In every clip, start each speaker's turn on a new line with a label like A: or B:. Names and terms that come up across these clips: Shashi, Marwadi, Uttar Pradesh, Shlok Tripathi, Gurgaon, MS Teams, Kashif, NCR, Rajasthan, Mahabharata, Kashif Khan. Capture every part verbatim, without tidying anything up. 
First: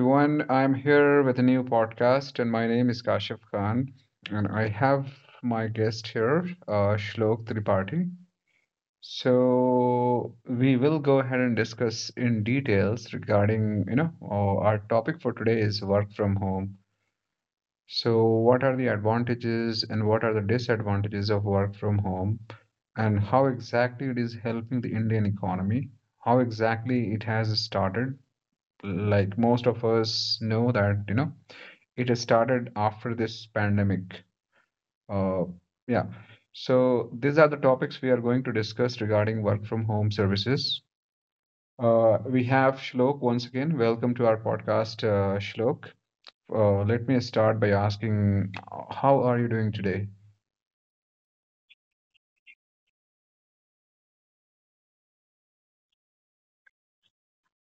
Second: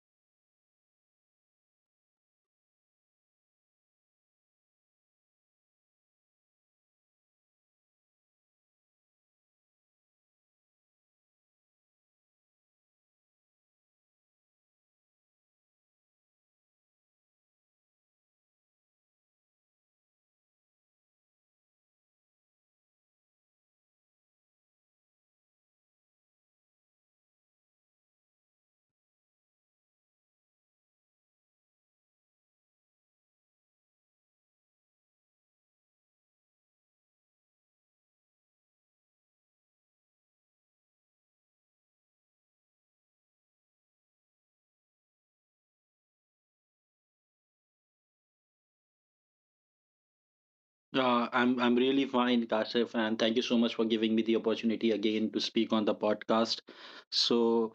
A: everyone. I'm here with a new podcast, and my name is Kashif Khan, and I have my guest here, uh, Shlok Tripathi. So we will go ahead and discuss in details regarding, you know, uh, our topic for today is work from home. So what are the advantages and what are the disadvantages of work from home, and how exactly it is helping the Indian economy? How exactly it has started? Like most of us know that you know it has started after this pandemic. uh yeah, so these are the topics we are going to discuss regarding work from home services. Uh we have Shlok once again. Welcome to our podcast, uh Shlok. Uh, let me start by asking, how are you doing today?
B: Uh, I'm I'm really fine, Kashif, and thank you so much for giving me the opportunity again to speak on the podcast. So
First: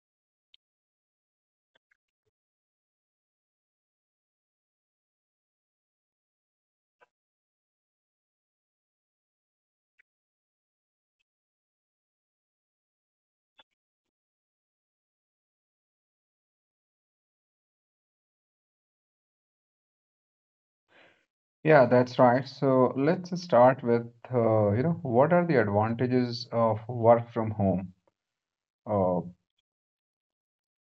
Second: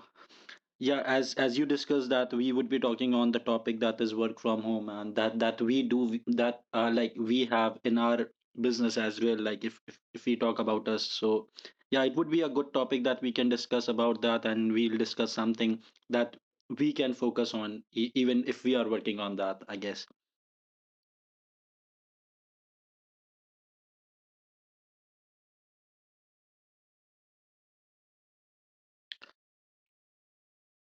B: yeah, as as you discussed, that we would be talking on the topic that is work from home, and that that we do that, uh, like we have in our business as well. Like if, if if we talk about us, so yeah, it would be a good topic that we can discuss about that, and we'll discuss something that we can focus on e- even if we are working on that, I guess.
A: Yeah, that's right. So let's start with uh, you know, what are the advantages of work from home? uh,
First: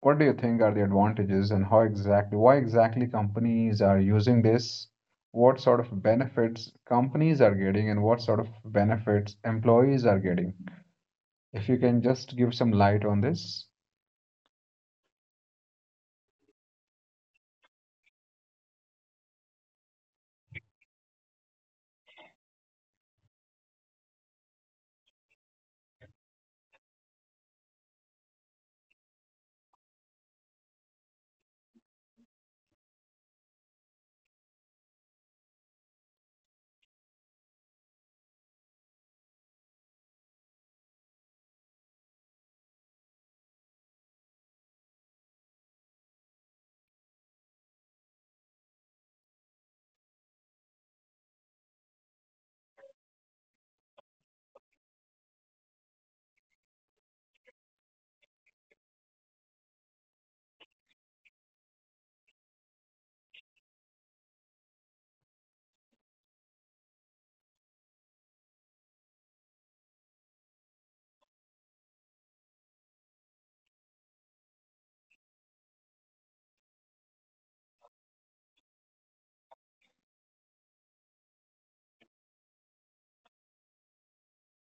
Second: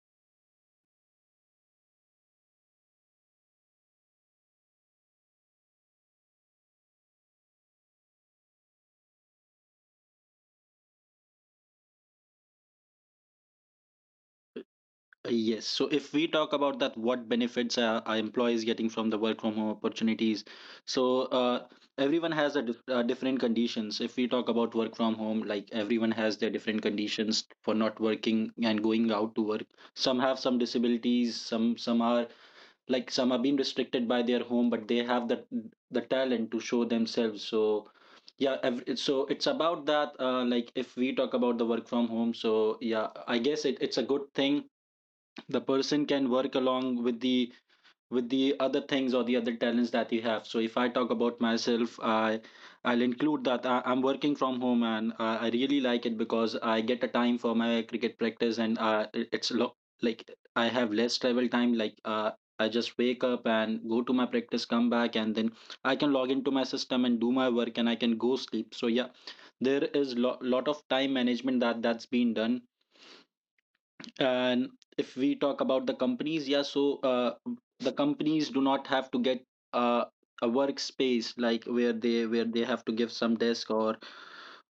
A: What do you think are the advantages and how exactly, why exactly companies are using this? What sort of benefits companies are getting and what sort of benefits employees are getting? If you can just give some light on this.
B: Yes. So if we talk about that, what benefits are, are employees getting from the work from home opportunities? So uh, Everyone has a dif- uh, different conditions. If we talk about work from home, like everyone has their different conditions for not working and going out to work. Some have some disabilities. Some some are like some are being restricted by their home, but they have the the talent to show themselves. So yeah ev- so it's about that, uh, like if we talk about the work from home, so yeah, I guess it, it's a good thing. The person can work along with the with the other things or the other talents that you have. So if I talk about myself, i i'll include that I, i'm working from home, and I, I really like it because I get a time for my cricket practice, and uh, it- it's lo- like I have less travel time. like uh, I just wake up and go to my practice, come back, and then I can log into my system and do my work, and I can go sleep. So yeah, there is lo- lot of time management that that's been done. And if we talk about the companies, yeah, so uh, the companies do not have to get uh, a workspace, like where they where they have to give some desk or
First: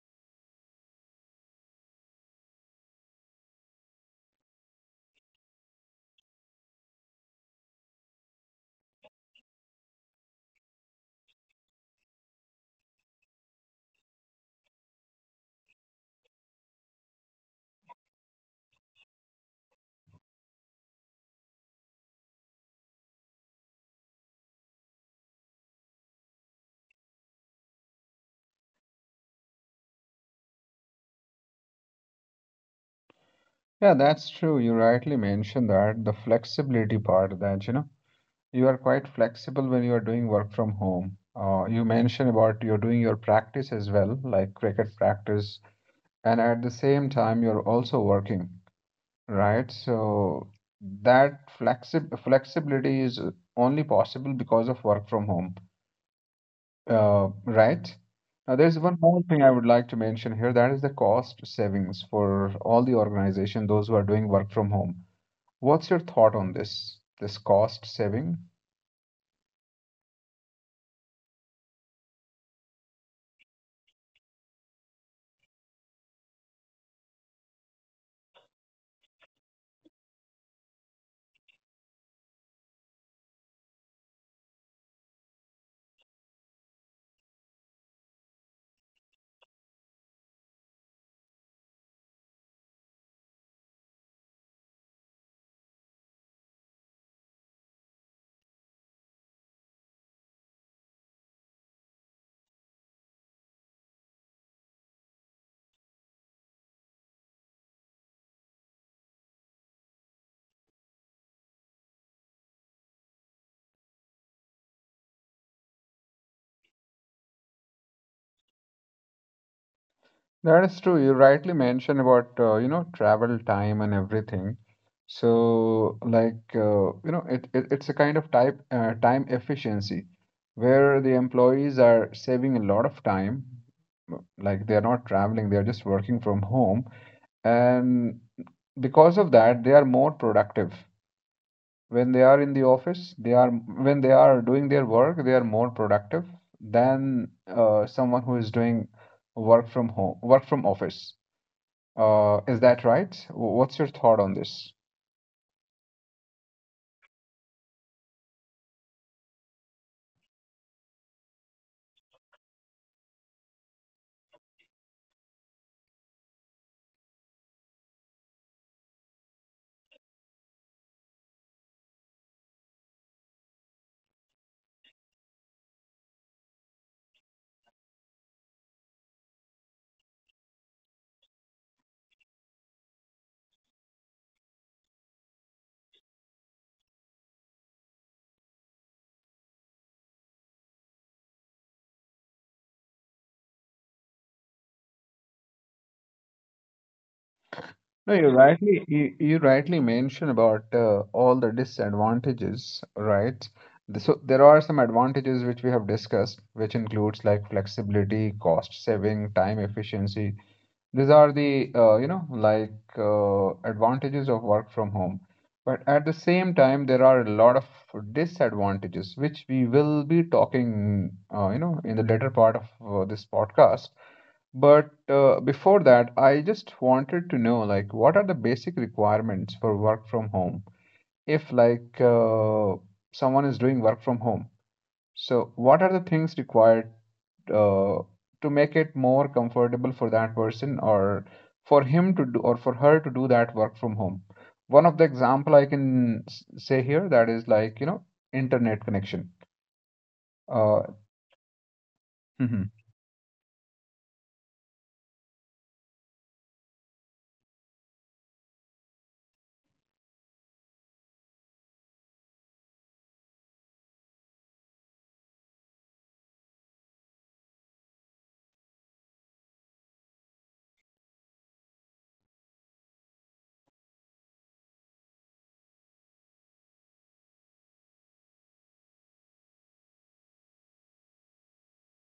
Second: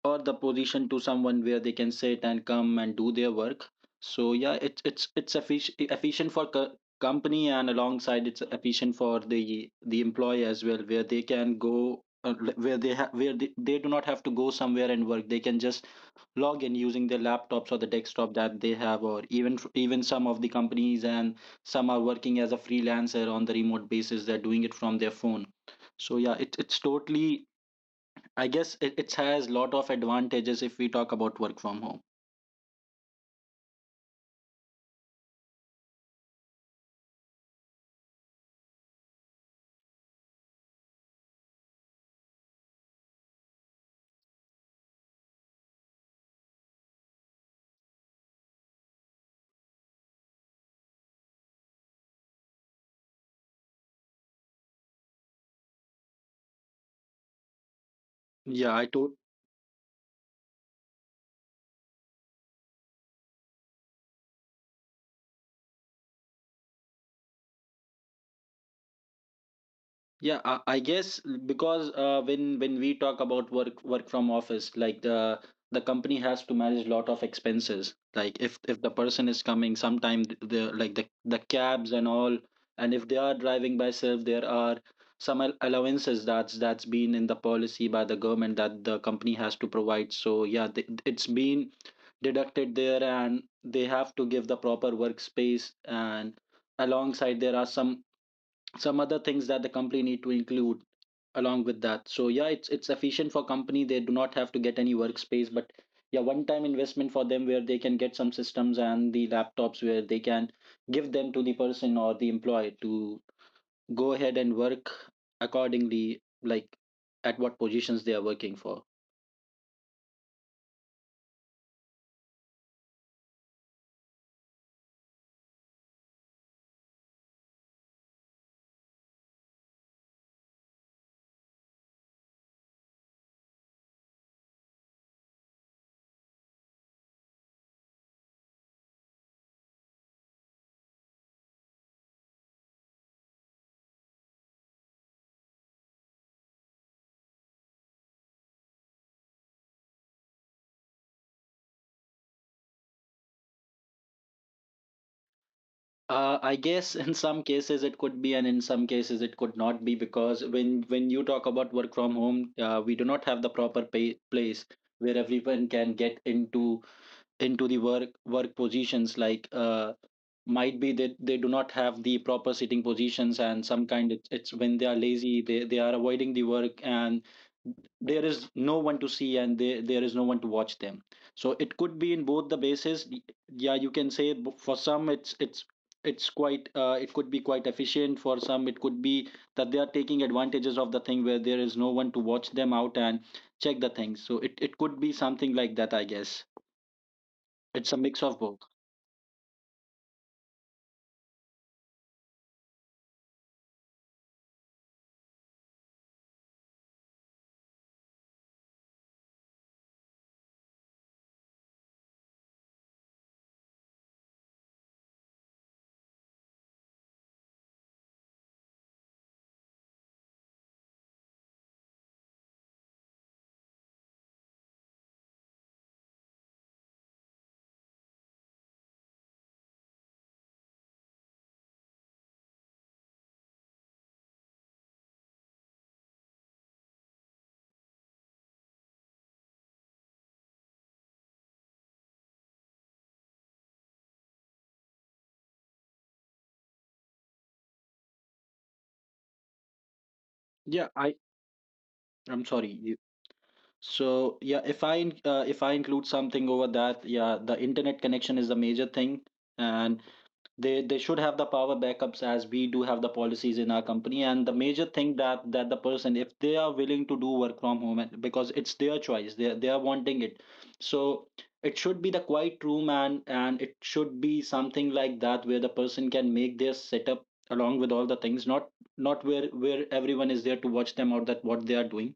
B: or the position to someone where they can sit and come and do their work. So yeah, it's it's it's effic- efficient for co- company, and alongside, it's efficient for the the employee as well, where they can go, uh, where they ha- where they, they do not have to go somewhere and work. They can just log in using their laptops or the desktop that they have, or even even some of the companies, and some are working as a freelancer on the remote basis, they're doing it from their phone. So yeah, it, it's totally, I guess, it, it has lot of advantages if we talk about work from home.
A: Yeah, that's true. You rightly mentioned that the flexibility part that, you know, you are quite flexible when you are doing work from home. Uh, you mentioned about you're doing your practice as well, like cricket practice, and at the same time, you're also working. Right, so that flexi flexibility is only possible because of work from home, uh, right? Now,
B: yeah
A: there's
B: i
A: one
B: to-
A: more thing I would like to mention here, that is the cost savings for all the organization, those who are doing work from home. What's your thought on this, this cost saving?
B: Yeah, I, I guess because uh, when when we talk about work work from office, like the the company has to manage lot of expenses. Like if if the person is coming, sometime th- the like the the cabs and all, and if they are driving by self, there are some al- allowances that's that's been in the policy by the government that the company has to provide. So yeah, th- it's been deducted there, and they have to give the proper workspace. And alongside, there are some some other things that the company need to include along with that. So yeah, it's it's efficient for company, they do not have to get any workspace, but yeah, one time investment for them where they can get some systems and the laptops where they can give them to the person or the employee to go ahead and work accordingly, like at what positions they are working for.
A: That is true. You rightly mentioned about uh, you know, travel time and everything. So like uh, you know, it, it it's a kind of type uh, time efficiency where the employees are saving a lot of time. Like they are not traveling, they are just working from home, and because of that they are more productive. When they are in the office, they are when they are doing their work, they are more productive than uh, someone who is doing work from home, work from office. Uh, is that right? W- What's your thought on this?
B: Uh, I guess in some cases it could be, and in some cases it could not be, because when when you talk about work from home, uh, we do not have the proper pay, place where everyone can get into into the work work positions. Like uh, might be that they do not have the proper sitting positions, and some kind it's, it's when they are lazy, they, they are avoiding the work, and there is no one to see, and they, there is no one to watch them. So it could be in both the bases. Yeah, you can say, b- for some it's it's it's quite, uh, it could be quite efficient. For some, it could be that they are taking advantages of the thing where there is no one to watch them out and check the things. So it, it could be something like that, I guess. It's a
A: No,
B: mix
A: you
B: of both.
A: rightly you, you rightly mentioned about uh, all the disadvantages, right? The- So there are some advantages which we have discussed, which includes like flexibility, cost saving, time efficiency. These are the uh, you know, like uh, advantages of work from home. But at the same time, there are a lot of disadvantages which we will be talking uh, you know, in the later part of uh, this podcast. But uh, before that, I just wanted to know, like, what are the basic requirements for work from home? If like uh, someone is doing work from home, so what are the things required uh, to make it more comfortable for that person, or for him to do or for her to do that work from home? One of the example I can s- say here, that is like, you know, internet connection. Uh,
B: Yeah, I I'm sorry.
A: mhm.
B: You- So yeah, if I in- uh, if I include something over that, yeah, the internet connection is the major thing, and they they should have the power backups, as we do have the policies in our company. And the major thing that that the person, if they are willing to do work from home, and- because it's their choice, they they are wanting it, so it should be the quiet room, and and it should be something like that where the person can make their setup along with all the things. Not not where where everyone is there to watch them or that what they are doing.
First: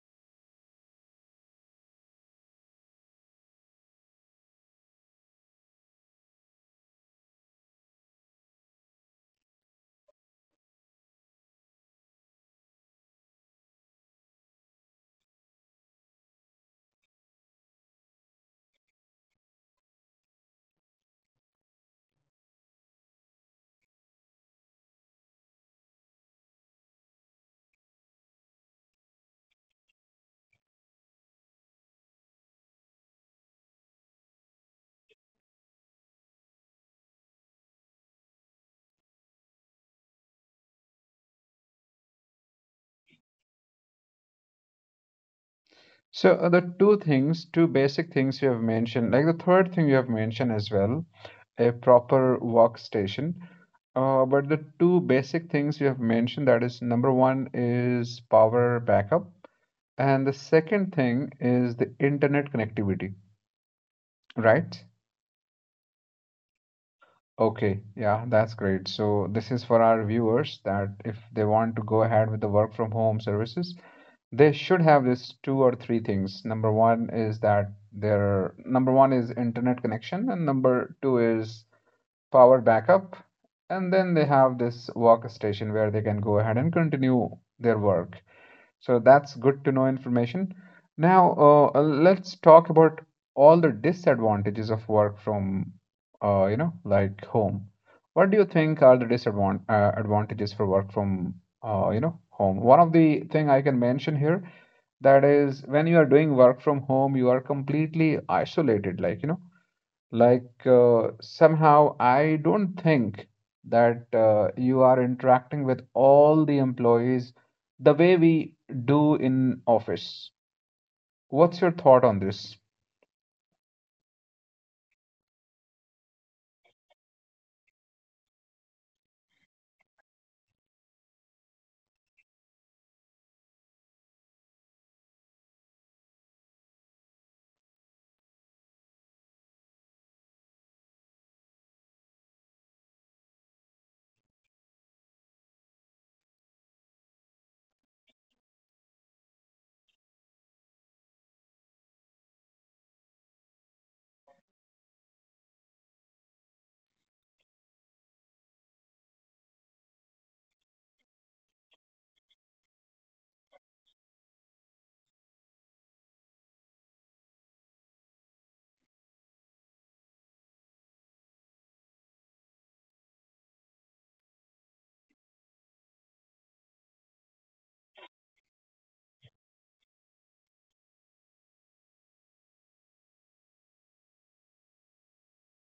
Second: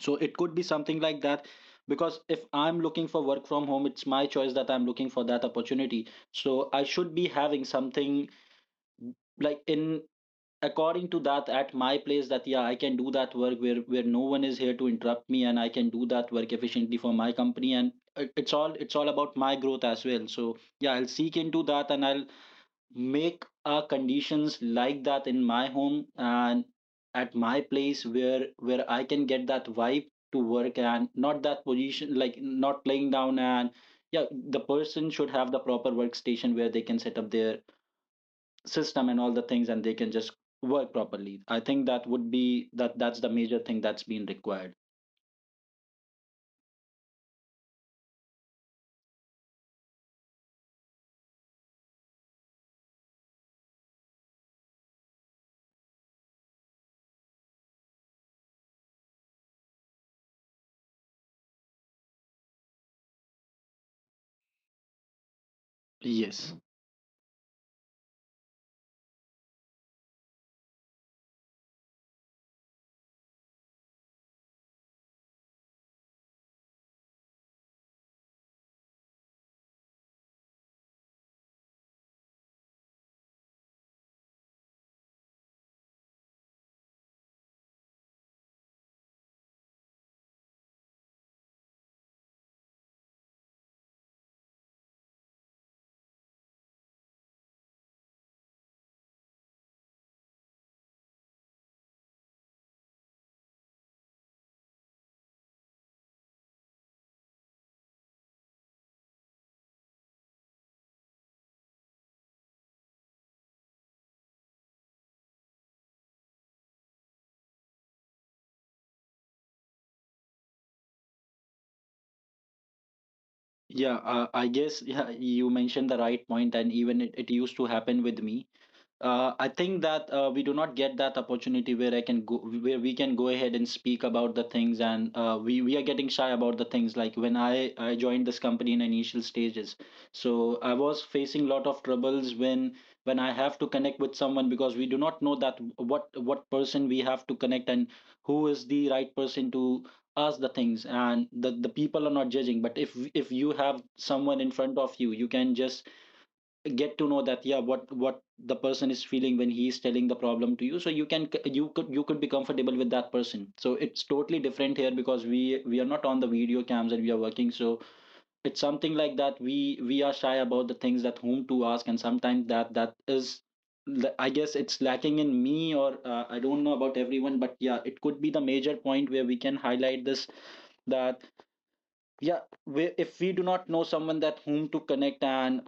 B: So it could be something like that, because if I'm looking for work from home, it's my choice that I'm looking for that opportunity, so I should be having something like in according to that at my place, that yeah, I can do that work where where no one is here to interrupt me, and I can do that work efficiently for my company. And it- it's all it's all about my growth as well. So yeah, I'll seek into that, and I'll make uh, conditions like that in my home and at my place where where i can get that vibe to work, and not that position, like not laying down. And yeah, the person should have the proper workstation where they can set up their system and all the things, and they can just work properly. I think that would be that that's the major thing that's been required.
A: So uh, the two things, two basic things you have mentioned, like the third thing you have mentioned as well, a proper workstation. Uh, but the two basic things you have mentioned, that is number one is power backup, and the second thing is the internet connectivity, right?
B: Yes.
A: Okay, yeah, that's great. So this is for our viewers that if they want to go ahead with the work from home services, they should have this two or three things. Number one is that their number one is internet connection, and number two is power backup. And then they have this workstation where they can go ahead and continue their work. So that's good to know information. Now, uh, uh, let's talk about all the disadvantages of work from, uh, you know, like home. What do you think are the disadvantages uh, advantages for work from, uh, you know, home? One of the thing I can mention here, that is when you are doing work from home, you are completely isolated, like, you know, like uh, somehow I don't think that uh, you are interacting with all the employees the way we do in office. What's your thought on this?
B: Yeah, uh, I guess yeah, you mentioned the right point, and even it, it used to happen with me. Uh, I think that uh, we do not get that opportunity where I can go, where we can go ahead and speak about the things. And uh, we we are getting shy about the things. Like when I I joined this company in initial stages, so I was facing a lot of troubles when when I have to connect with someone, because we do not know that what what person we have to connect, and who is the right person to ask the things. And the the people are not judging, but if if you have someone in front of you, you can just get to know that yeah, what what the person is feeling when he is telling the problem to you, so you can, you could you could be comfortable with that person. So it's totally different here, because we we are not on the video cams and we are working. So it's something like that, we we are shy about the things, that whom to ask. And sometimes that that is, I guess, it's lacking in me, or uh, I don't know about everyone, but yeah, it could be the major point where we can highlight this. That yeah, we, if we do not know someone that whom to connect, and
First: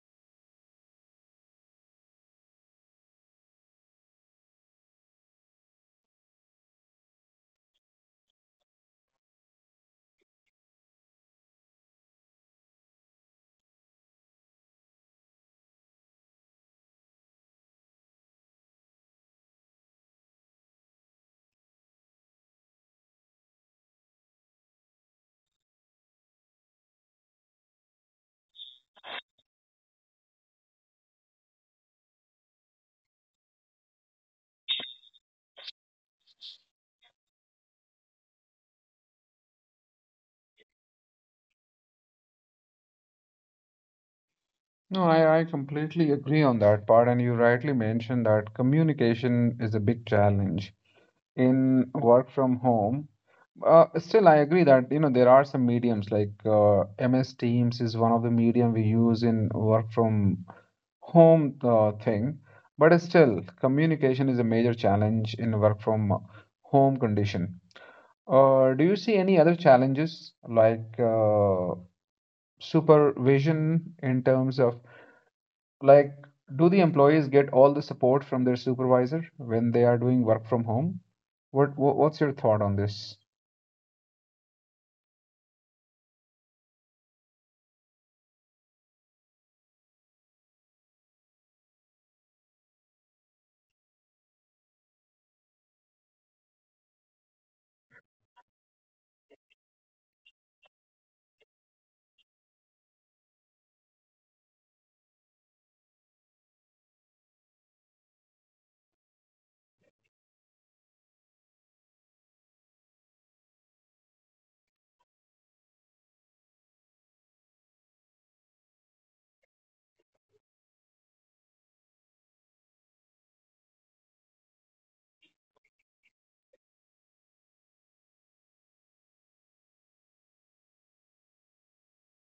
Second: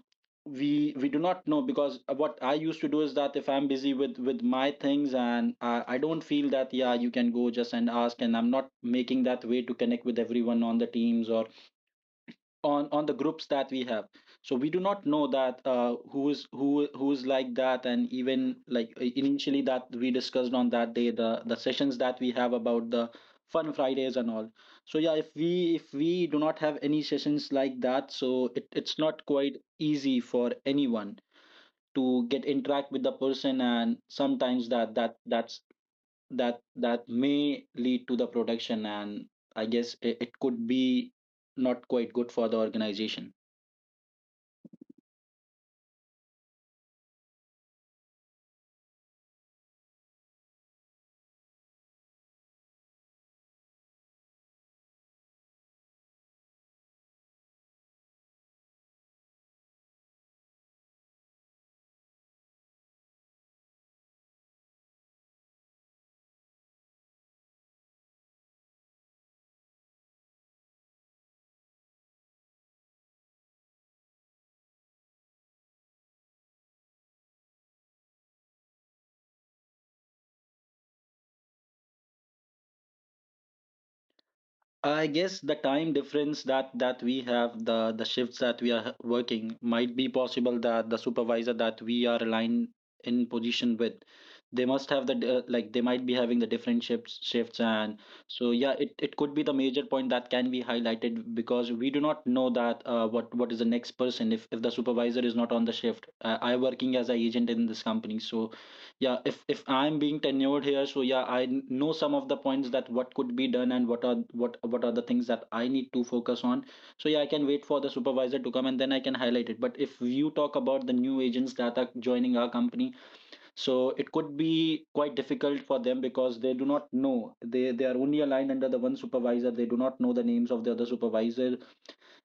B: we we do not know, because what I used to do is that if I'm busy with with my things, and i, I don't feel that yeah, you can go just and ask, and I'm not making that way to connect with everyone on the teams or on on the groups that we have. So we do not know that, uh, who is who who is like that. And even like, uh, initially that we discussed on that day, the the sessions that we have about the fun Fridays and all. So yeah, if we if we do not have any sessions like that, so it, it's not quite easy for anyone to get interact with the person. And sometimes that that that's that that may lead to the production, and I guess it, it could be not quite good for the organization.
A: No I, I completely agree on that part, and you rightly mentioned that communication is a big challenge in work from home. Uh, still, I agree that you know, there are some mediums like uh, M S Teams is one of the medium we use in work from home uh, thing. But still, communication is a major challenge in work from home condition. Uh, do you see any other challenges like uh, supervision in terms of like, do the employees get all the support from their supervisor when they are doing work from home? What, what what's your thought on this?
B: I guess the time difference that that we have, the the shifts that we are working, might be possible that the supervisor that we are aligned in position with, they must have the d- uh, like they might be having the different shifts shifts. And so yeah, it it could be the major point that can be highlighted, because we do not know that, uh, what what is the next person if if the supervisor is not on the shift. Uh, I working as a agent in this company, so yeah, if if I'm being tenured here, so yeah, i n- know some of the points that what could be done and what are what what are the things that I need to focus on. So yeah, I can wait for the supervisor to come and then I can highlight it, but if you talk about the new agents that are joining our company, so it could be quite difficult for them because they do not know, they they are only aligned under the one supervisor. They do not know the names of the other supervisors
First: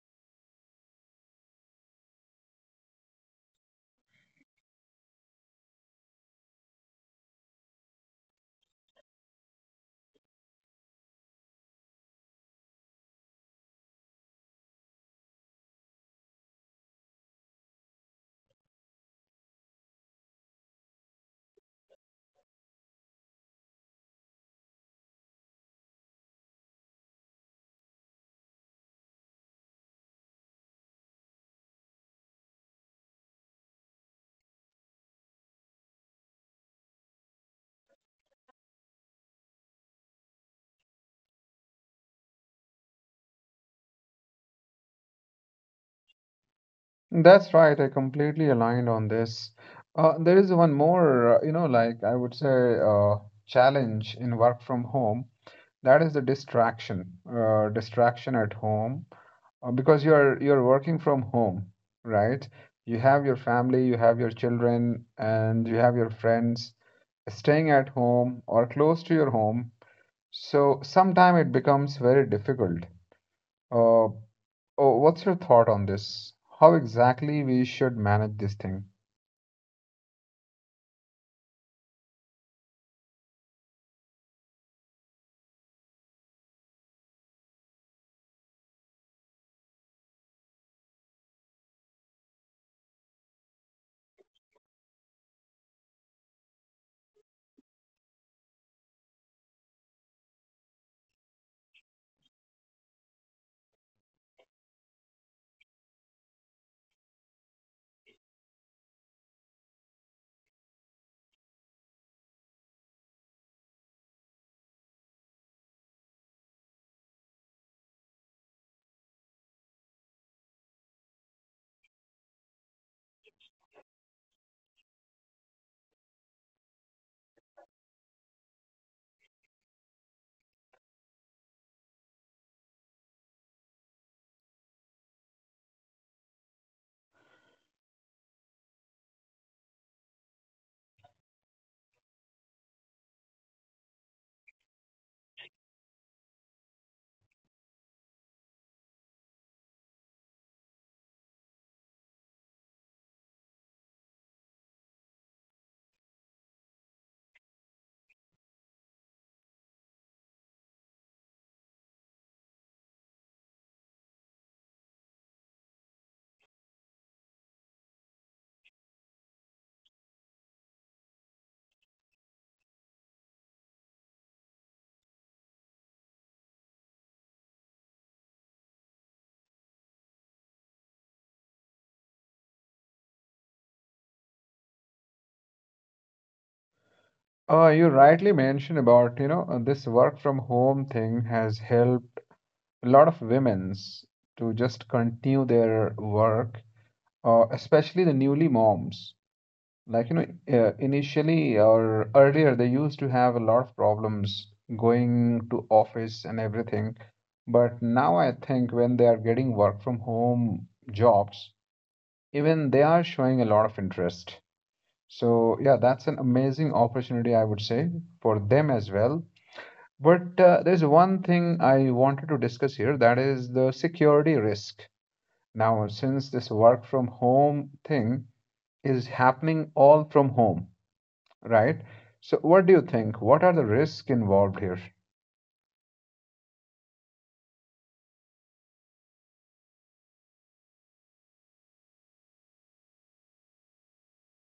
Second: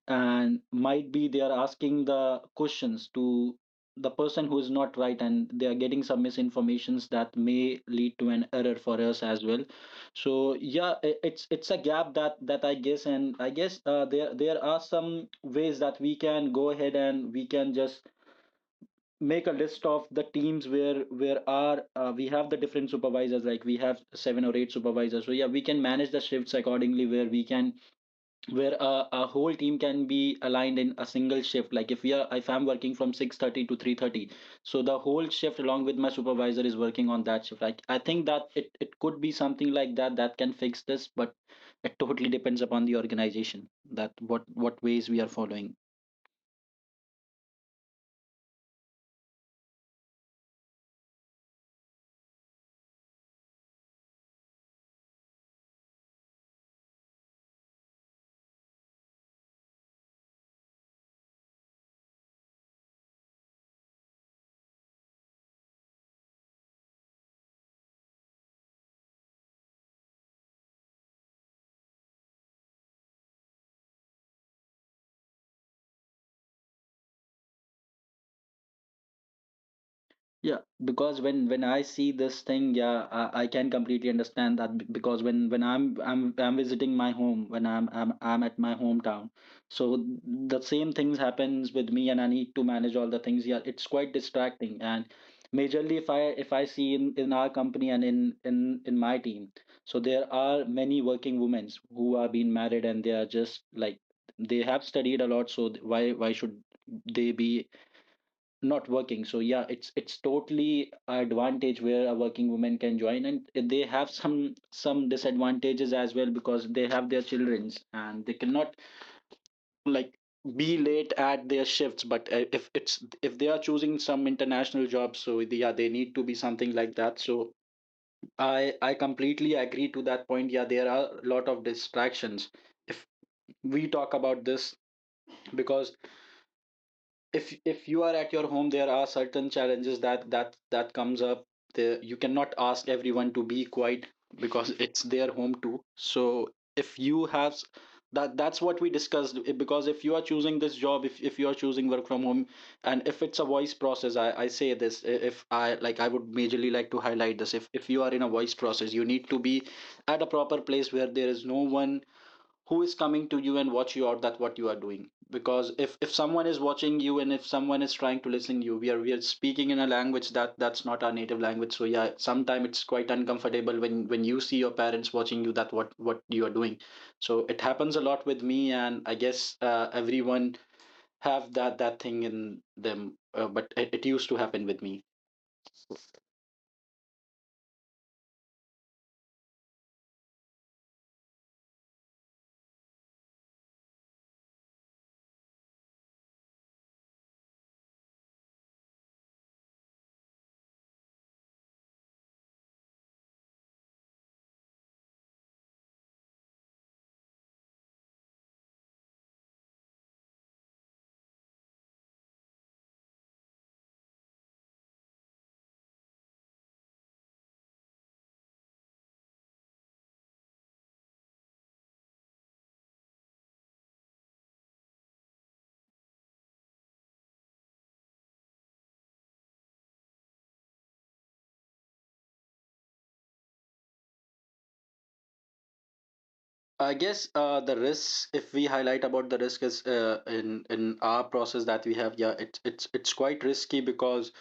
B: and might be they are asking the questions to the person who is not right, and they are getting some misinformations that may lead to an error for us as well. So yeah, i- it's it's a gap that that I guess. And I guess uh, there there are some ways that we can go ahead and we can just make a list of the teams where where are uh, we have the different supervisors. Like we have seven or eight supervisors, so yeah, we can manage the shifts accordingly, where we can, where a, a whole team can be aligned in a single shift. Like if we are, if I'm working from six thirty to three thirty, so the whole shift along with my supervisor is working on that shift. Like I think that it, it could be something like that that can fix this, but it totally depends upon the organization that what what ways we are following.
A: That's right. I completely aligned on this. Uh, there is one more, uh, you know, like, I would say, uh, challenge in work from home. That is the distraction, uh, distraction at home, uh, because you're you're working from home, right? You have your family, you have your children, and you have your friends staying at home or close to your home. So sometime it becomes very difficult. Uh, oh, what's your thought on this? How exactly we should manage this thing?
B: Yeah, because when when I see this thing, yeah, I, I can completely understand that b- because when when I'm I'm I'm visiting my home, when I'm I'm I'm at my hometown, so the same things happens with me, and I need to manage all the things. Yeah, it's quite distracting, and majorly if I, if I see in in our company and in in in my team, so there are many working women who are being married, and they are just like, they have studied a lot, so th- why why should they be not working. So yeah, it's it's totally a advantage where a working woman can join, and they have some some disadvantages as well because they have their childrens and they cannot, like, be late at their shifts. But uh, if it's, if they are choosing some international jobs, so they- yeah, they need to be something like that. So i i completely agree to that point. Yeah, there are a lot of distractions if we talk about this, because if if you are at your home, there are certain challenges that that that comes up. The, you cannot ask everyone to be quiet because it's their home too. So if you have s- that that's what we discussed. I- because if you are choosing this job, if, if you are choosing work from home, and if it's a voice process, i i say this. I- if I, like, I would majorly like to highlight this, if if you are in a voice process, you need to be at a proper place where there is no one who is coming to you and watch you out that what you are doing. Because if if someone is watching you, and if someone is trying to listen to you, we are, we are speaking in a language that that's not our native language. So yeah, sometimes it's quite uncomfortable when when you see your parents watching you that what what you are doing. So it happens a lot with me, and I guess uh, everyone have that that thing in them. Uh, but it, it used to happen with me.
A: Uh, you rightly mentioned about, you know, uh, this work from home thing has helped a lot of women's to just continue their work, uh, especially the newly moms. Like, you know, uh, initially or earlier, they used to have a lot of problems going to office and everything. But now I think when they are getting work from home jobs, even they are showing a lot of interest. So yeah, that's an amazing opportunity, I would say, for them as well. But uh, there's one thing I wanted to discuss here, that is the security risk. Now, since this work from home thing is happening all from home, right? So what do you think? What are the risks involved here?
B: I guess uh, the risks, if we highlight about the risk, is uh, in in our process that we have, yeah, it's it's it's quite risky because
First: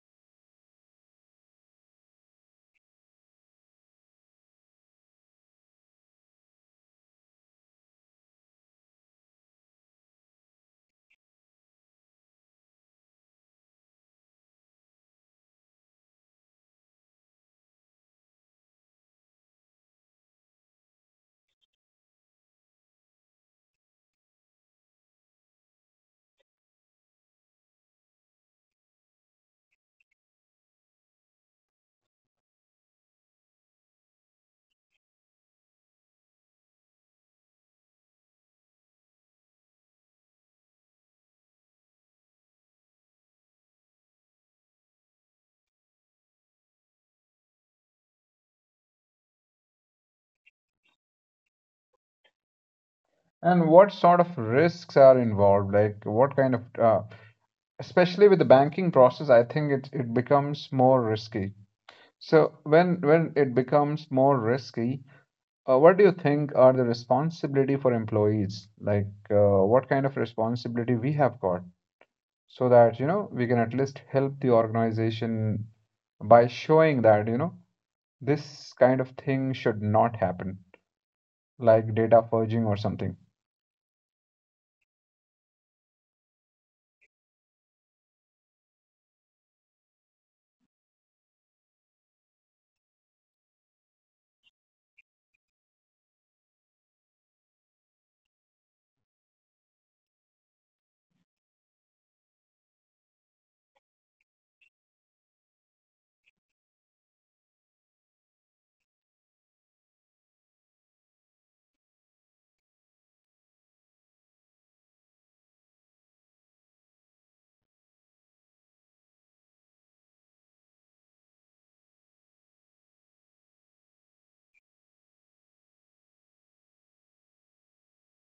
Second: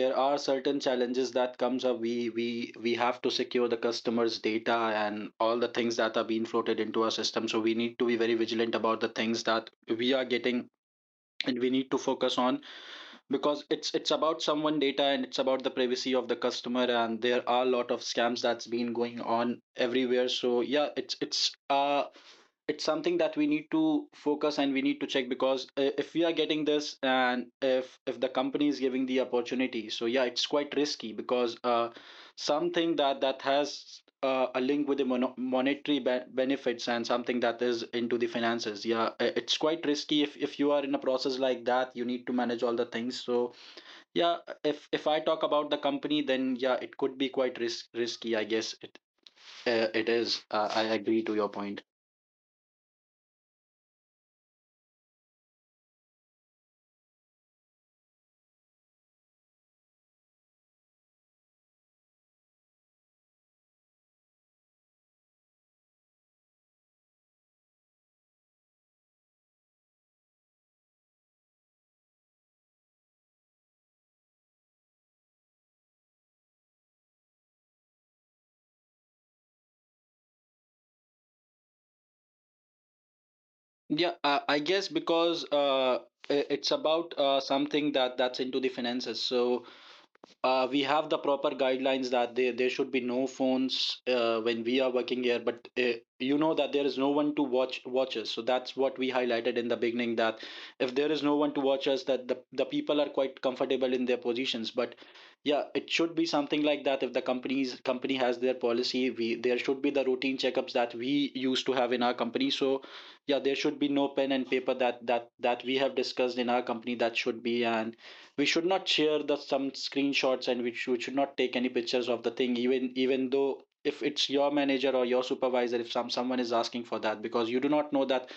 B: there are certain challenges that comes up. We we we have to secure the customers data and all the things that are being floated into our system, so we need to be very vigilant about the things that we are getting and we need to focus on, because it's it's about someone data, and it's about the privacy of the customer, and there are a lot of scams that's been going on everywhere. So yeah, it's it's uh it's something that we need to focus and we need to check. Because uh, if we are getting this, and if if the company is giving the opportunity, so yeah, it's quite risky because uh something that that has uh, a link with the mono- monetary be- benefits and something that is into the finances. Yeah, i- it's quite risky if if you are in a process like that. You need to manage all the things. So yeah, if if I talk about the company, then yeah, it could be quite risk- risky, I guess. It uh, it is, uh, I agree to your point.
A: And what sort of risks are involved? Like, what kind of, uh, especially with the banking process, I think it, it becomes more risky. So when when it becomes more risky, uh, what do you think are the responsibility for employees? Like uh, what kind of responsibility we have got, so that you know, we can at least help the organization by showing that you know, this kind of thing should not happen, like data forging or something.
B: Yeah, uh, I guess, because uh, i- it's about uh, something that that's into the finances, so uh, we have the proper guidelines that there, there should be no phones uh, when we are working here. But uh, you know that there is no one to watch watch us, so that's what we highlighted in the beginning, that if there is no one to watch us, that the, the people are quite comfortable in their positions. But yeah, it should be something like that. If the company's company has their policy, we, there should be the routine checkups that we used to have in our company. So yeah, there should be no pen and paper that that that we have discussed in our company that should be. And we should not share the some screenshots, and we should, we should not take any pictures of the thing, even even though if it's your manager or your supervisor. If some someone is asking for that, because you do not know that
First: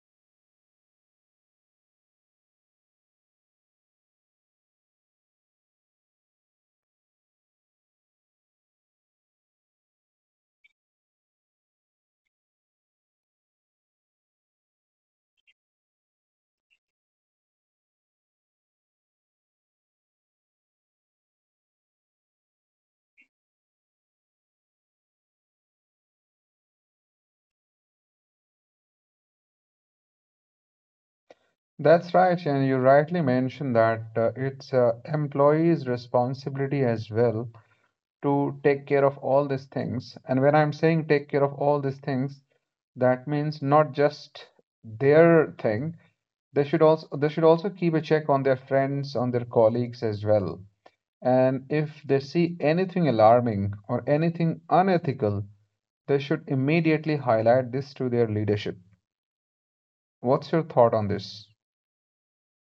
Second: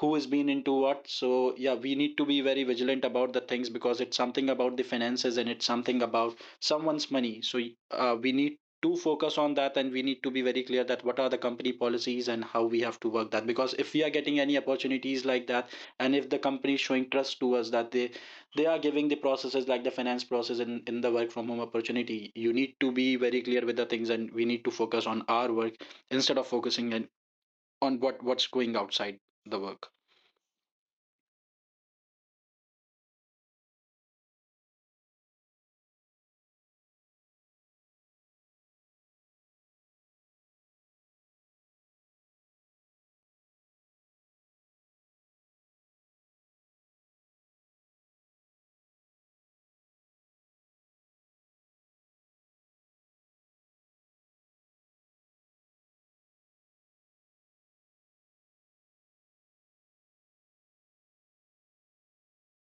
B: who has been into what. So yeah, we need to be very vigilant about the things, because it's something about the finances and it's something about someone's money. So uh, we need to focus on that, and we need to be very clear that what are the company policies and how we have to work that. Because if we are getting any opportunities like that, and if the company is showing trust to us that they they are giving the processes like the finance process in, in the work from home opportunity, you need to be very clear with the things, and we need to focus on our work instead of focusing on, on what what's going outside the work.
A: That's right, and you rightly mentioned that uh, it's uh, employees' responsibility as well to take care of all these things. And when I'm saying take care of all these things, that means not just their thing. They should also they should also keep a check on their friends, on their colleagues as well. And if they see anything alarming or anything unethical, they should immediately highlight this to their leadership. What's your thought on this?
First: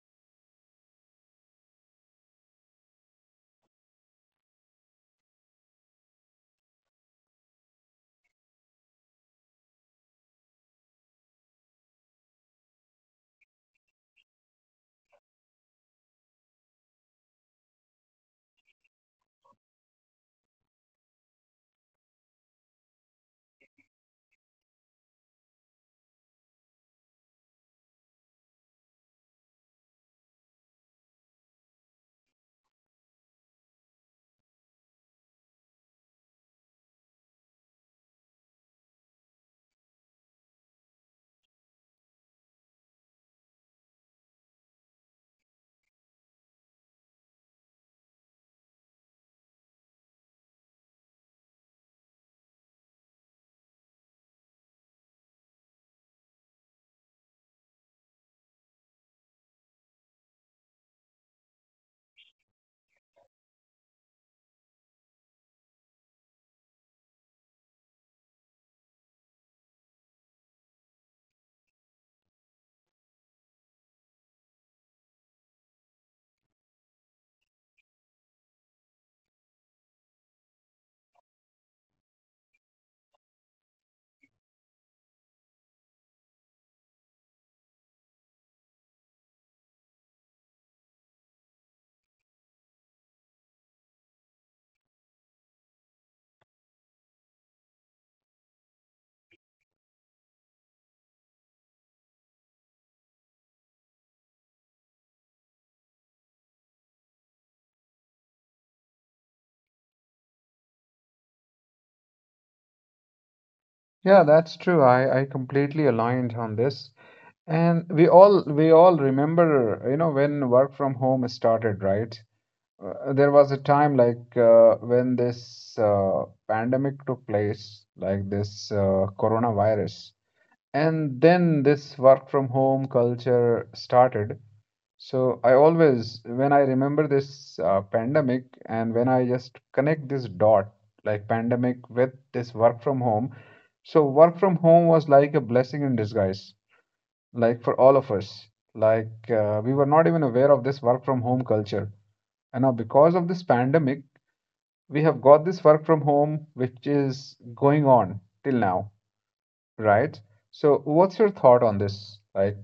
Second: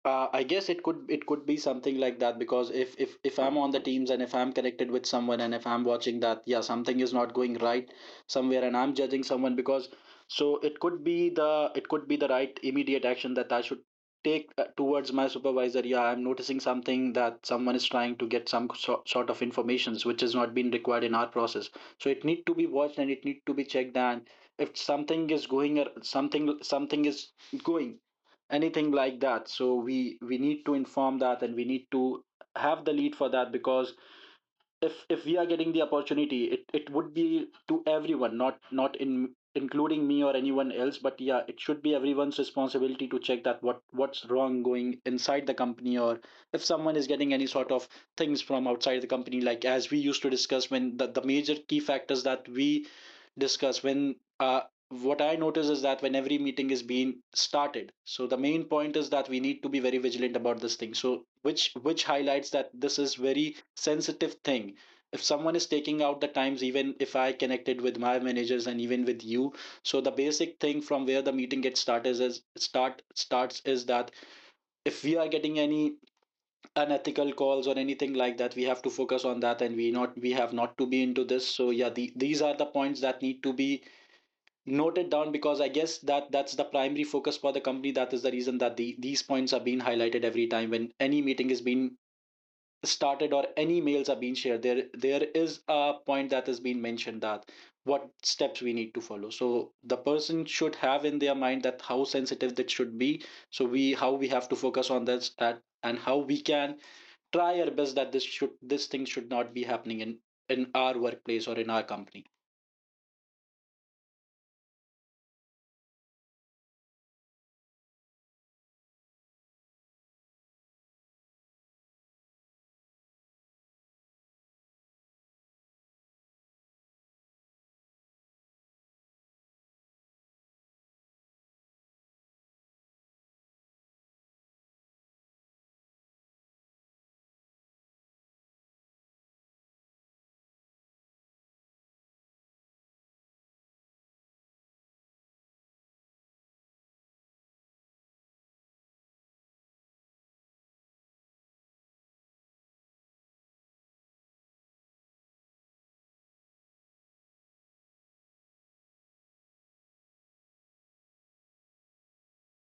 B: Uh, I guess it could it could be something like that, because if if if I'm on the teams and if I'm connected with someone, and if I'm watching that, yeah, something is not going right somewhere, and I'm judging someone because, so it could be the, it could be the right immediate action that I should take uh, towards my supervisor. Yeah, I'm noticing something that someone is trying to get some so, sort of informations which has not been required in our process. So it need to be watched and it need to be checked. And if something is going ar- something something is going anything like that, so we we need to inform that, and we need to have the lead for that. Because if if we are getting the opportunity, it it would be to everyone, not not in, including me or anyone else. But yeah, it should be everyone's responsibility to check that what what's wrong going inside the company, or if someone is getting any sort of things from outside the company, like as we used to discuss when the, the major key factors that we discuss when, uh, what I notice is that when every meeting is being started, so the main point is that we need to be very vigilant about this thing. So which which highlights that this is very sensitive thing. If someone is taking out the times, even if I connected with my managers and even with you, so the basic thing from where the meeting gets started is start starts is that if we are getting any unethical calls or anything like that, we have to focus on that, and we not we have not to be into this. So yeah, the, these are the points that need to be noted down, because I guess that that's the primary focus for the company. That is the reason that the, these points are being highlighted every time when any meeting is being started or any mails are being shared. There there is a point that has been mentioned that what steps we need to follow. So the person should have in their mind that how sensitive that should be. So we how we have to focus on this that and how we can try our best that this should this thing should not be happening in in our workplace or in our company.
A: Yeah, that's true. I, I completely aligned on this. And we all we all remember, you know, when work from home started, right? Uh, there was a time like uh, when this uh, pandemic took place, like this uh, coronavirus, and then this work from home culture started. So I always, when I remember this uh, pandemic, and when I just connect this dot, like pandemic with this work from home, so work from home was like a blessing in disguise, like for all of us. Like uh, we were not even aware of this work from home culture. And now, because of this pandemic, we have got this work from home which is going on till now, right? So what's your thought on this? Like,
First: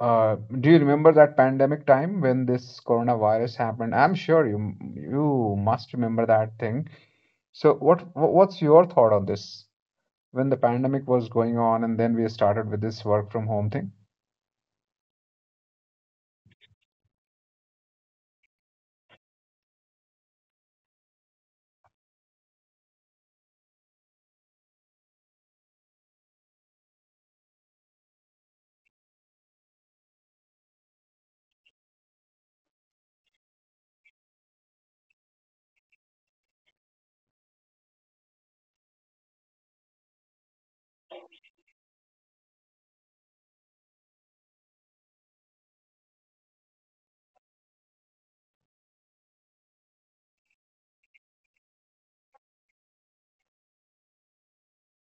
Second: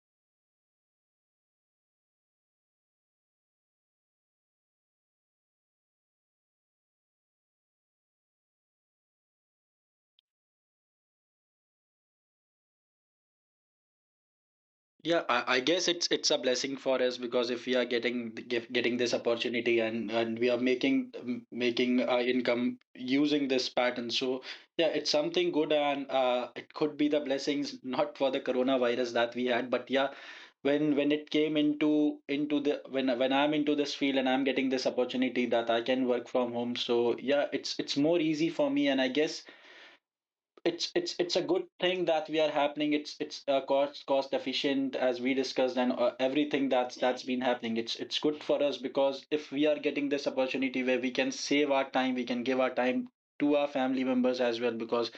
A: uh, do you remember that pandemic time when this coronavirus happened? I'm sure you you must remember that thing. So what what's your thought on this? When the pandemic was going on and then we started with this work from home thing?
B: Yeah, I, I guess it's it's a blessing for us because if we are getting get, getting this opportunity and and we are making m- making uh, income using this pattern, so yeah, it's something good and uh, it could be the blessings not for the coronavirus that we had, but yeah, when when it came into into the when when I'm into this field and I'm getting this opportunity that I can work from home, so yeah, it's it's more easy for me, and I guess it's it's it's a good thing that we are happening. It's it's uh, cost cost efficient, as we discussed, and uh, everything that's that's been happening, it's it's good for us, because if we are getting this opportunity where we can save our time, we can give our time to our family members as well. Because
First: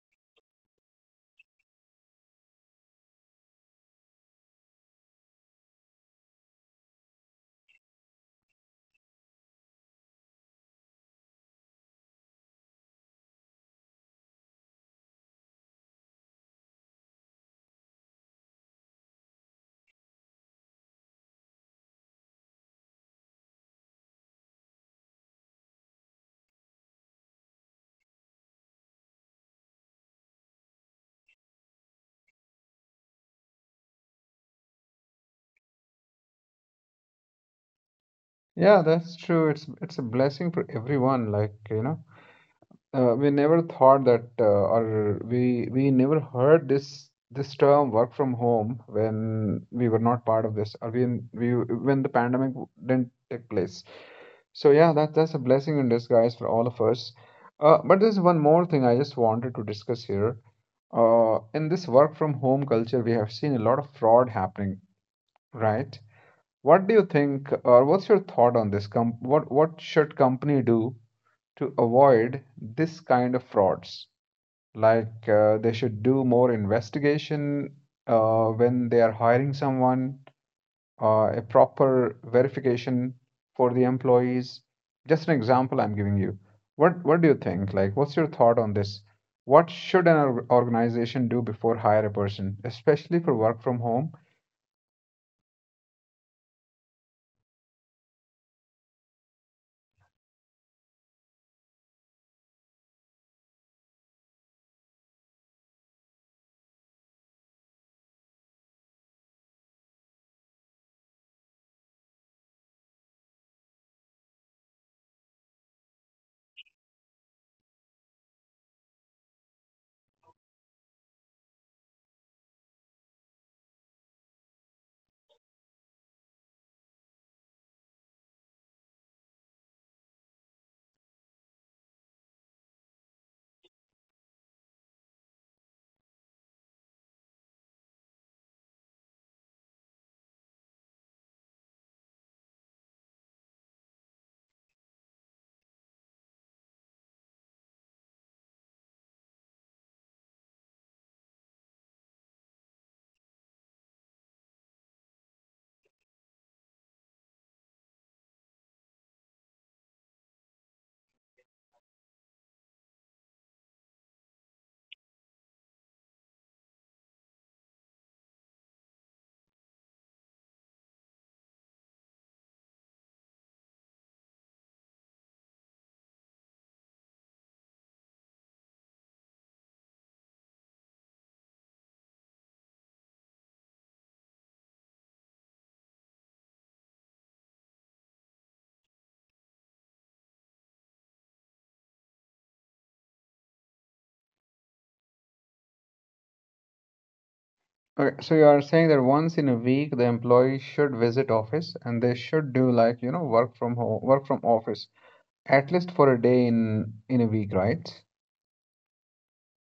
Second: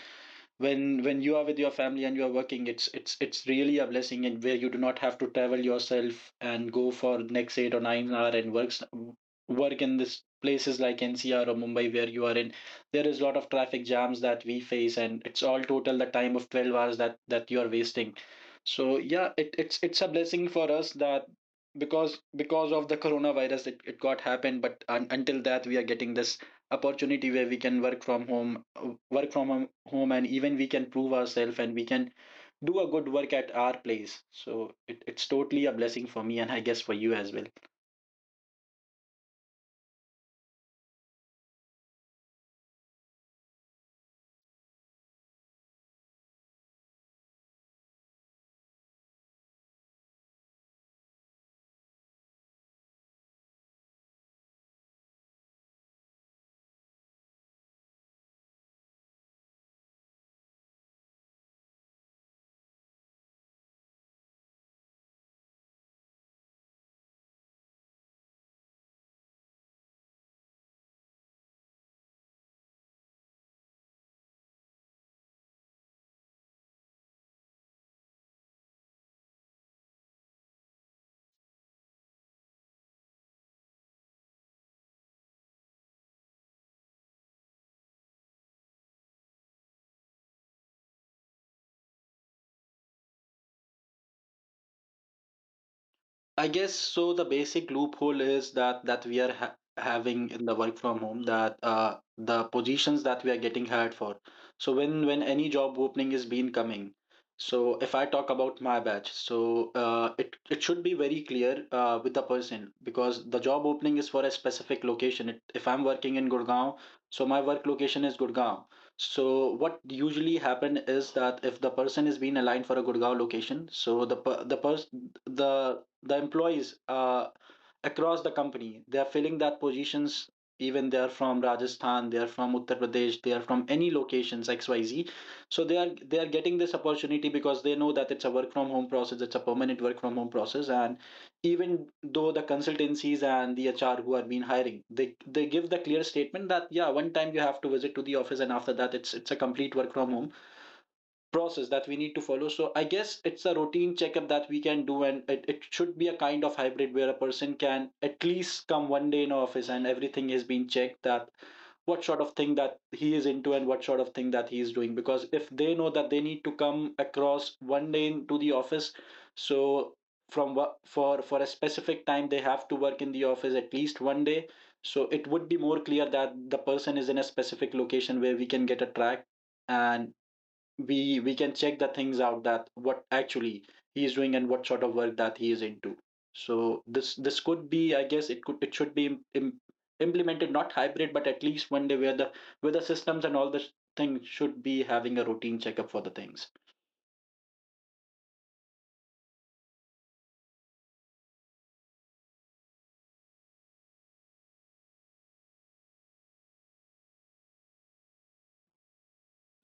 B: when when you are with your family and you are working, it's it's it's really a blessing, and where you do not have to travel yourself and go for next eight or nine hour and works work in this places like N C R or Mumbai where you are in, there is a lot of traffic jams that we face, and it's all total the time of twelve hours that that you are wasting. So yeah, it, it's it's a blessing for us that because because of the coronavirus it, it got happened. But un- until that we are getting this opportunity where we can work from home, uh, work from hom- home, and even we can prove ourselves and we can do a good work at our place. So it, it's totally a blessing for me, and I guess for you as well.
A: Yeah, that's true. It's it's a blessing for everyone. Like, you know, uh, we never thought that, uh, or we we never heard this this term work from home when we were not part of this, or when we when the pandemic w- didn't take place. So yeah, that that's a blessing in disguise for all of us. Uh, but there's one more thing I just wanted to discuss here. Uh, in this work from home culture, we have seen a lot of fraud happening, right? What do you think, or what's your thought on this? Com- what what should company do to avoid this kind of frauds? Like uh, they should do more investigation uh, when they are hiring someone, uh, a proper verification for the employees. Just an example I'm giving you. What what do you think? Like, what's your thought on this? What should an org- organization do before hire a person, especially for work from home?
B: I guess so. The basic loophole is that that we are ha- having in the work from home, that uh, the positions that we are getting hired for. So when when any job opening is been coming, so if I talk about my batch, so uh, it it should be very clear uh, with the person, because the job opening is for a specific location. It, if I'm working in Gurgaon, so my work location is Gurgaon. So what usually happen is that if the person is being aligned for a Gurgaon location, so the per- the person the the employees uh, across the company, they are filling that positions. Even they are from Rajasthan, they are from Uttar Pradesh, they are from any locations X Y Z. So they are they are getting this opportunity because they know that it's a work from home process, it's a permanent work from home process, and even though the consultancies and the hr who are being hiring, they they give the clear statement that yeah, one time you have to visit to the office, and after that it's it's a complete work from home process that we need to follow. So I guess it's a routine checkup that we can do, and it, it should be a kind of hybrid where a person can at least come one day in office, and everything has been checked that what sort of thing that he is into and what sort of thing that he is doing. Because if they know that they need to come across one day into the office, so from wo- for for a specific time they have to work in the office at least one day. So it would be more clear that the person is in a specific location where we can get a track, and we we can check the things out that what actually he is doing and what sort of work that he is into. So this this could be, I guess, it could it should be im- im- implemented. Not hybrid, but at least one day where the where the systems and all the things should be having a routine checkup for the things.
A: Okay, so you are saying that once in a week the employee should visit office, and they should do, like, you know, work from home, work from office. At least for a day in in a week, right?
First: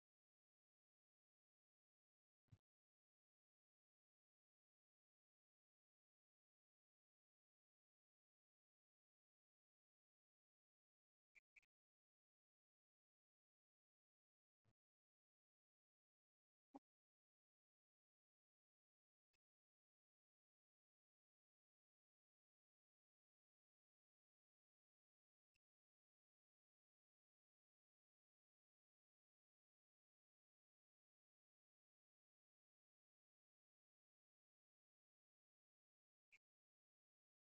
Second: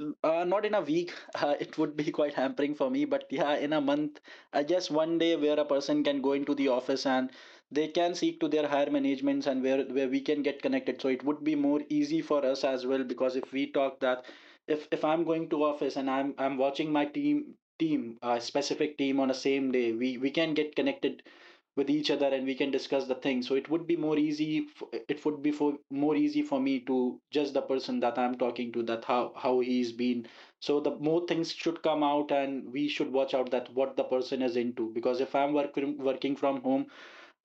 B: N- Uh, not in a week, uh, it would be quite hampering for me, but yeah, in a month, I guess one day where a person can go into the office and they can seek to their higher managements, and where, where we can get connected. So it would be more easy for us as well, because if we talk that if if I'm going to office and I'm I'm watching my team team a specific team on a same day, we we can get connected with each other and we can discuss the thing. So it would be more easy f- it would be for more easy for me to judge the person that I'm talking to, that how how he's been. So the more things should come out, and we should watch out that what the person is into, because if I'm working working from home,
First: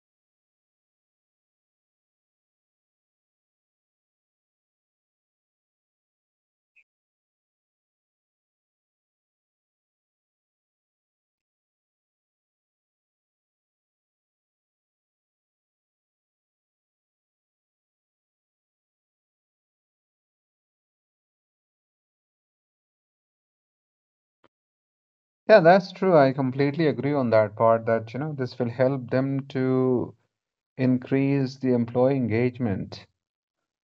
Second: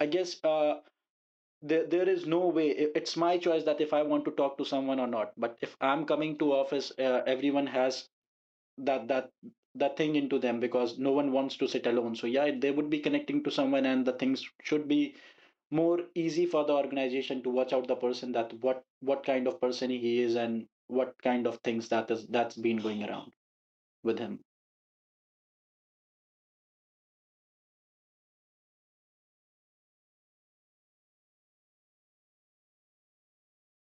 B: I guess uh there, there is no way i- it's my choice that if I want to talk to someone or not. But if I'm coming to office, uh, everyone has that that that thing into them, because no one wants to sit alone. So yeah, they would be connecting to someone, and the things should be more easy for the organization to watch out the person, that what what kind of person he is and what kind of things that is that's been going around with him.
A: Yeah, that's true. I completely agree on that part that, you know, this will help them to increase the employee engagement,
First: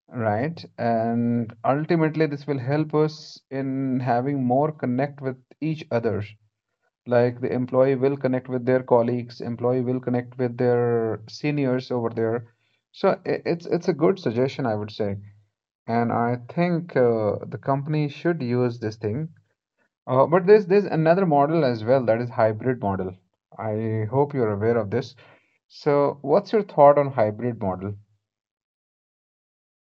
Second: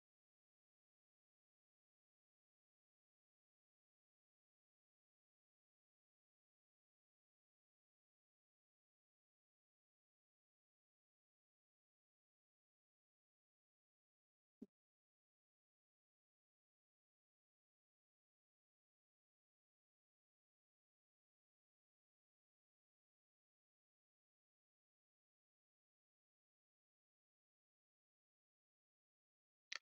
A: right? And ultimately, this will help us in having more connect with each other. Like the employee will connect with their colleagues, employee will connect with their seniors over there. So i- it's it's a good suggestion, I would say. And I think uh, the company should use this thing. Uh, but there's there's another model as well, that is hybrid model. I hope you're aware of this. So, what's your thought on hybrid model?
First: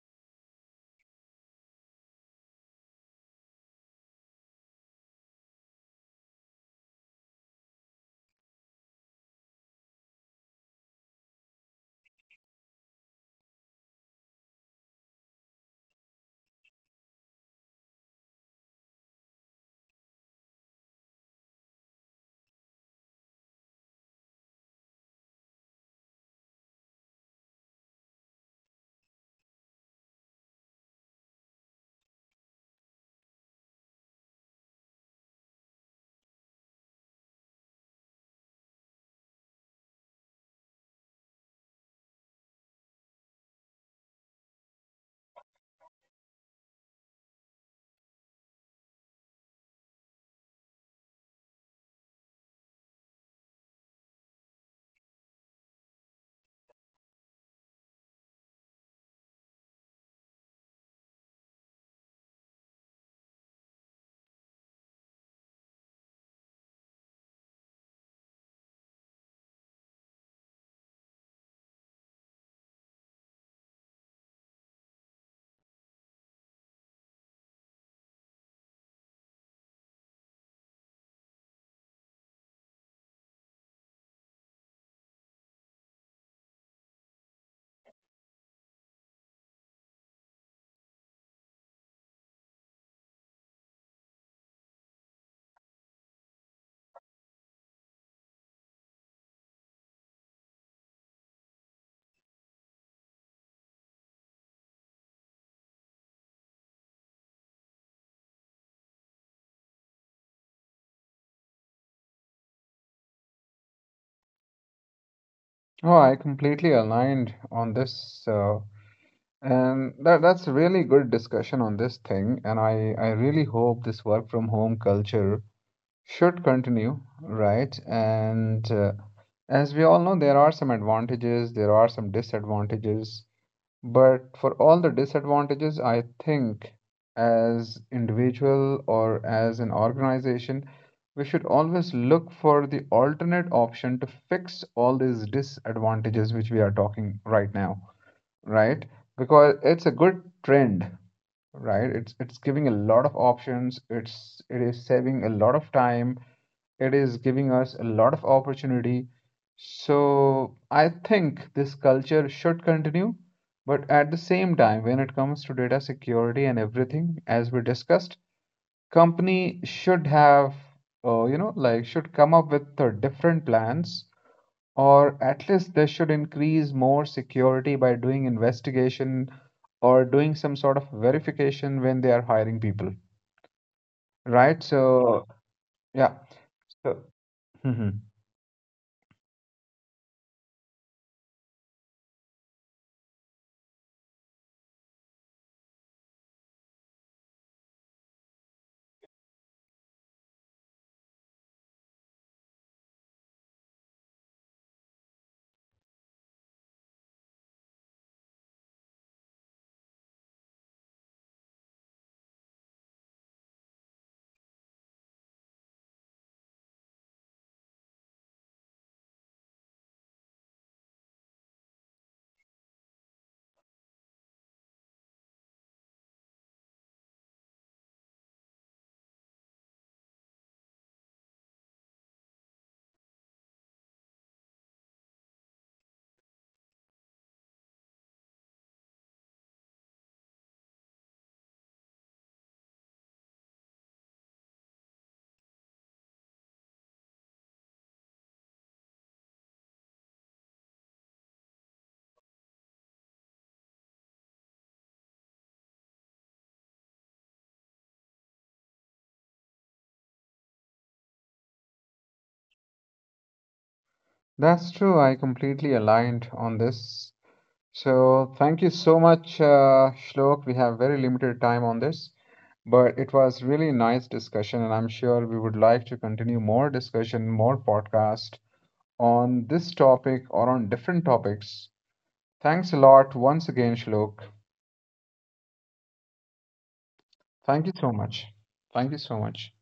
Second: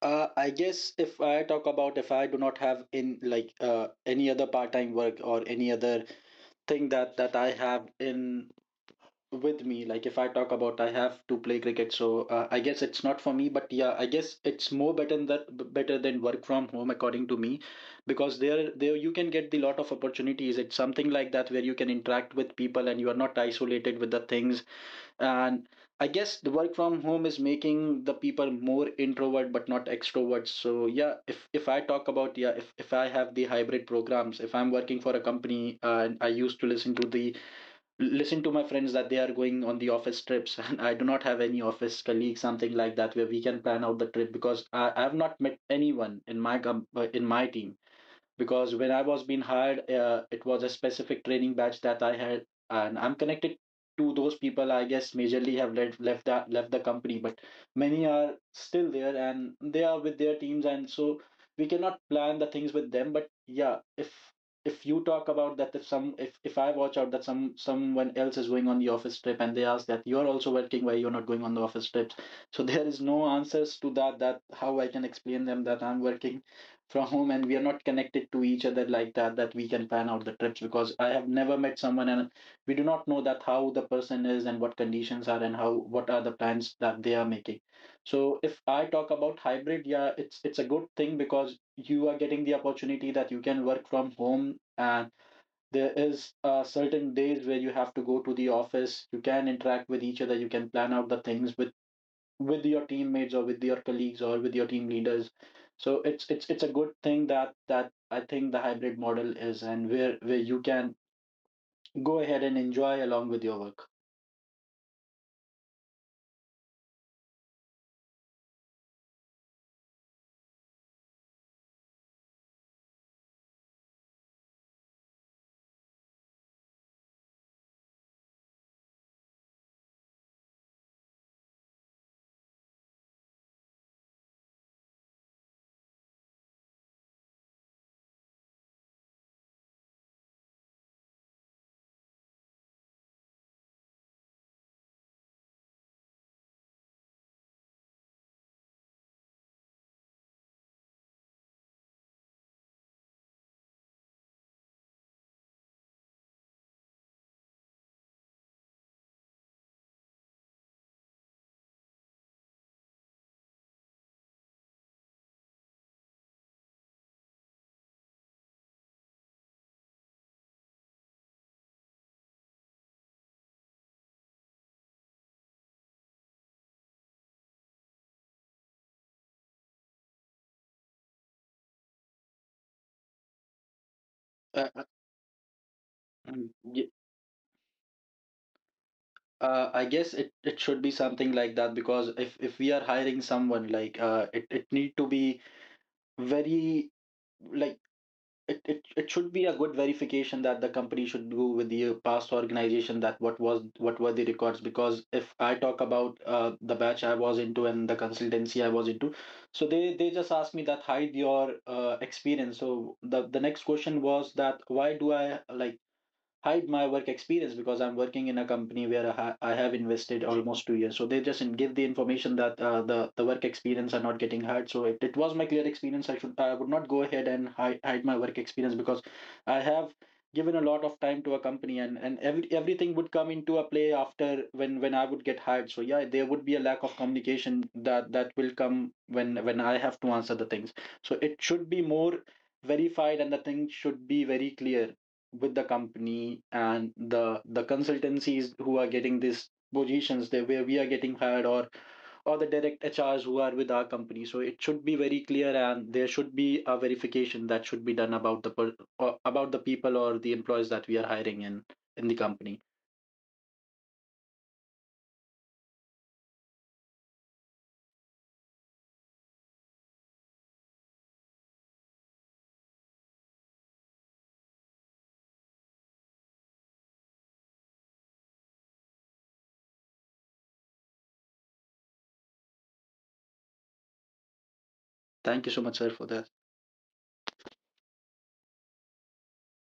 B: Uh, I guess if I talk about, if I do not have in like uh, any other part-time work or any other thing that that I have in with me, like if I talk about I have to play cricket, so uh, I guess it's not for me. But yeah, I guess it's more better than better than work from home, according to me, because there there you can get the lot of opportunities. It's something like that where you can interact with people and you are not isolated with the things. And I guess the work from home is making the people more introvert but not extroverts. So yeah, if if I talk about, yeah, if, if I have the hybrid programs, if I'm working for a company, uh, and I used to listen to the listen to my friends that they are going on the office trips and I do not have any office colleague, something like that where we can plan out the trip. Because i, I have not met anyone in my com- uh, in my team, because when I was being hired, uh, it was a specific training batch that I had, and I'm connected to those people. I guess majorly have left left that left the company, but many are still there and they are with their teams, and so we cannot plan the things with them. But yeah, if if you talk about that, if some if if I watch out that some someone else is going on the office trip and they ask that you're also working, why you're not going on the office trips? So there is no answers to that. That how I can explain them that I'm working from home and we are not connected to each other like that that we can plan out the trips, because I have never met someone and we do not know that how the person is and what conditions are, and how what are the plans that they are making. So if I talk about hybrid, yeah, it's it's a good thing, because you are getting the opportunity that you can work from home, and there is uh, certain days where you have to go to the office, you can interact with each other, you can plan out the things with with your teammates or with your colleagues or with your team leaders. So it's it's it's a good thing that that I think the hybrid model is, and where where you can go ahead and enjoy along with your work.
A: Oh, I completely aligned on this, uh, and that that's really good discussion on this thing. And I I really hope this work from home culture should continue, right? And uh, as we all know, there are some advantages, there are some disadvantages. But for all the disadvantages, I think as individual or as an organization, we should always look for the alternate option to fix all these disadvantages which we are talking right now, right? Because it's a good trend, right? It's it's giving a lot of options. It's it is saving a lot of time. It is giving us a lot of opportunity. So I think this culture should continue, but at the same time, when it comes to data security and everything, as we discussed, company should have, uh, you know, like, should come up with uh, different plans, or at least they should increase more security by doing investigation or doing some sort of verification when they are hiring people, right?
B: uh, uh,
A: So yeah,
B: mm, y-
A: so mhm.
B: uh, I guess it, it should be something like that, because if if we are hiring someone, like uh, it, it need to be very, like, it, it it should be a good verification that the company should do with the past organization, that what was what were the records. Because if I talk about uh, the batch I was into and the consultancy I was into, so they they just asked me that hide your uh, experience. So the the next question was that why do I like hide my work experience, because I'm working in a company where I, ha- I have invested almost two years. So they just in- give the information that uh, the the work experience are not getting hired. So if it was my clear experience, I should I would not go ahead and hide, hide my work experience, because I have given a lot of time to a company, and and every, everything would come into a play after, when when I would get hired. So yeah, there would be a lack of communication that that will come when when I have to answer the things. So it should be more verified, and the thing should be very clear with the company and the the consultancies who are getting these positions there, where we are getting hired, or or the direct hrs who are with our company. So it should be very clear, and there should be a verification that should be done about the per, or about the people or the employees that we are hiring in in the company.
A: That's true. I completely aligned on this. So thank you so much, uh, Shlok. We have very limited time on this, but it was really nice discussion, and I'm sure we would like to continue more discussion, more podcast on this topic or on different topics. Thanks a lot once again, Shlok.
B: Thank you so much, sir, for that.
A: Thank you so much. Thank you so much.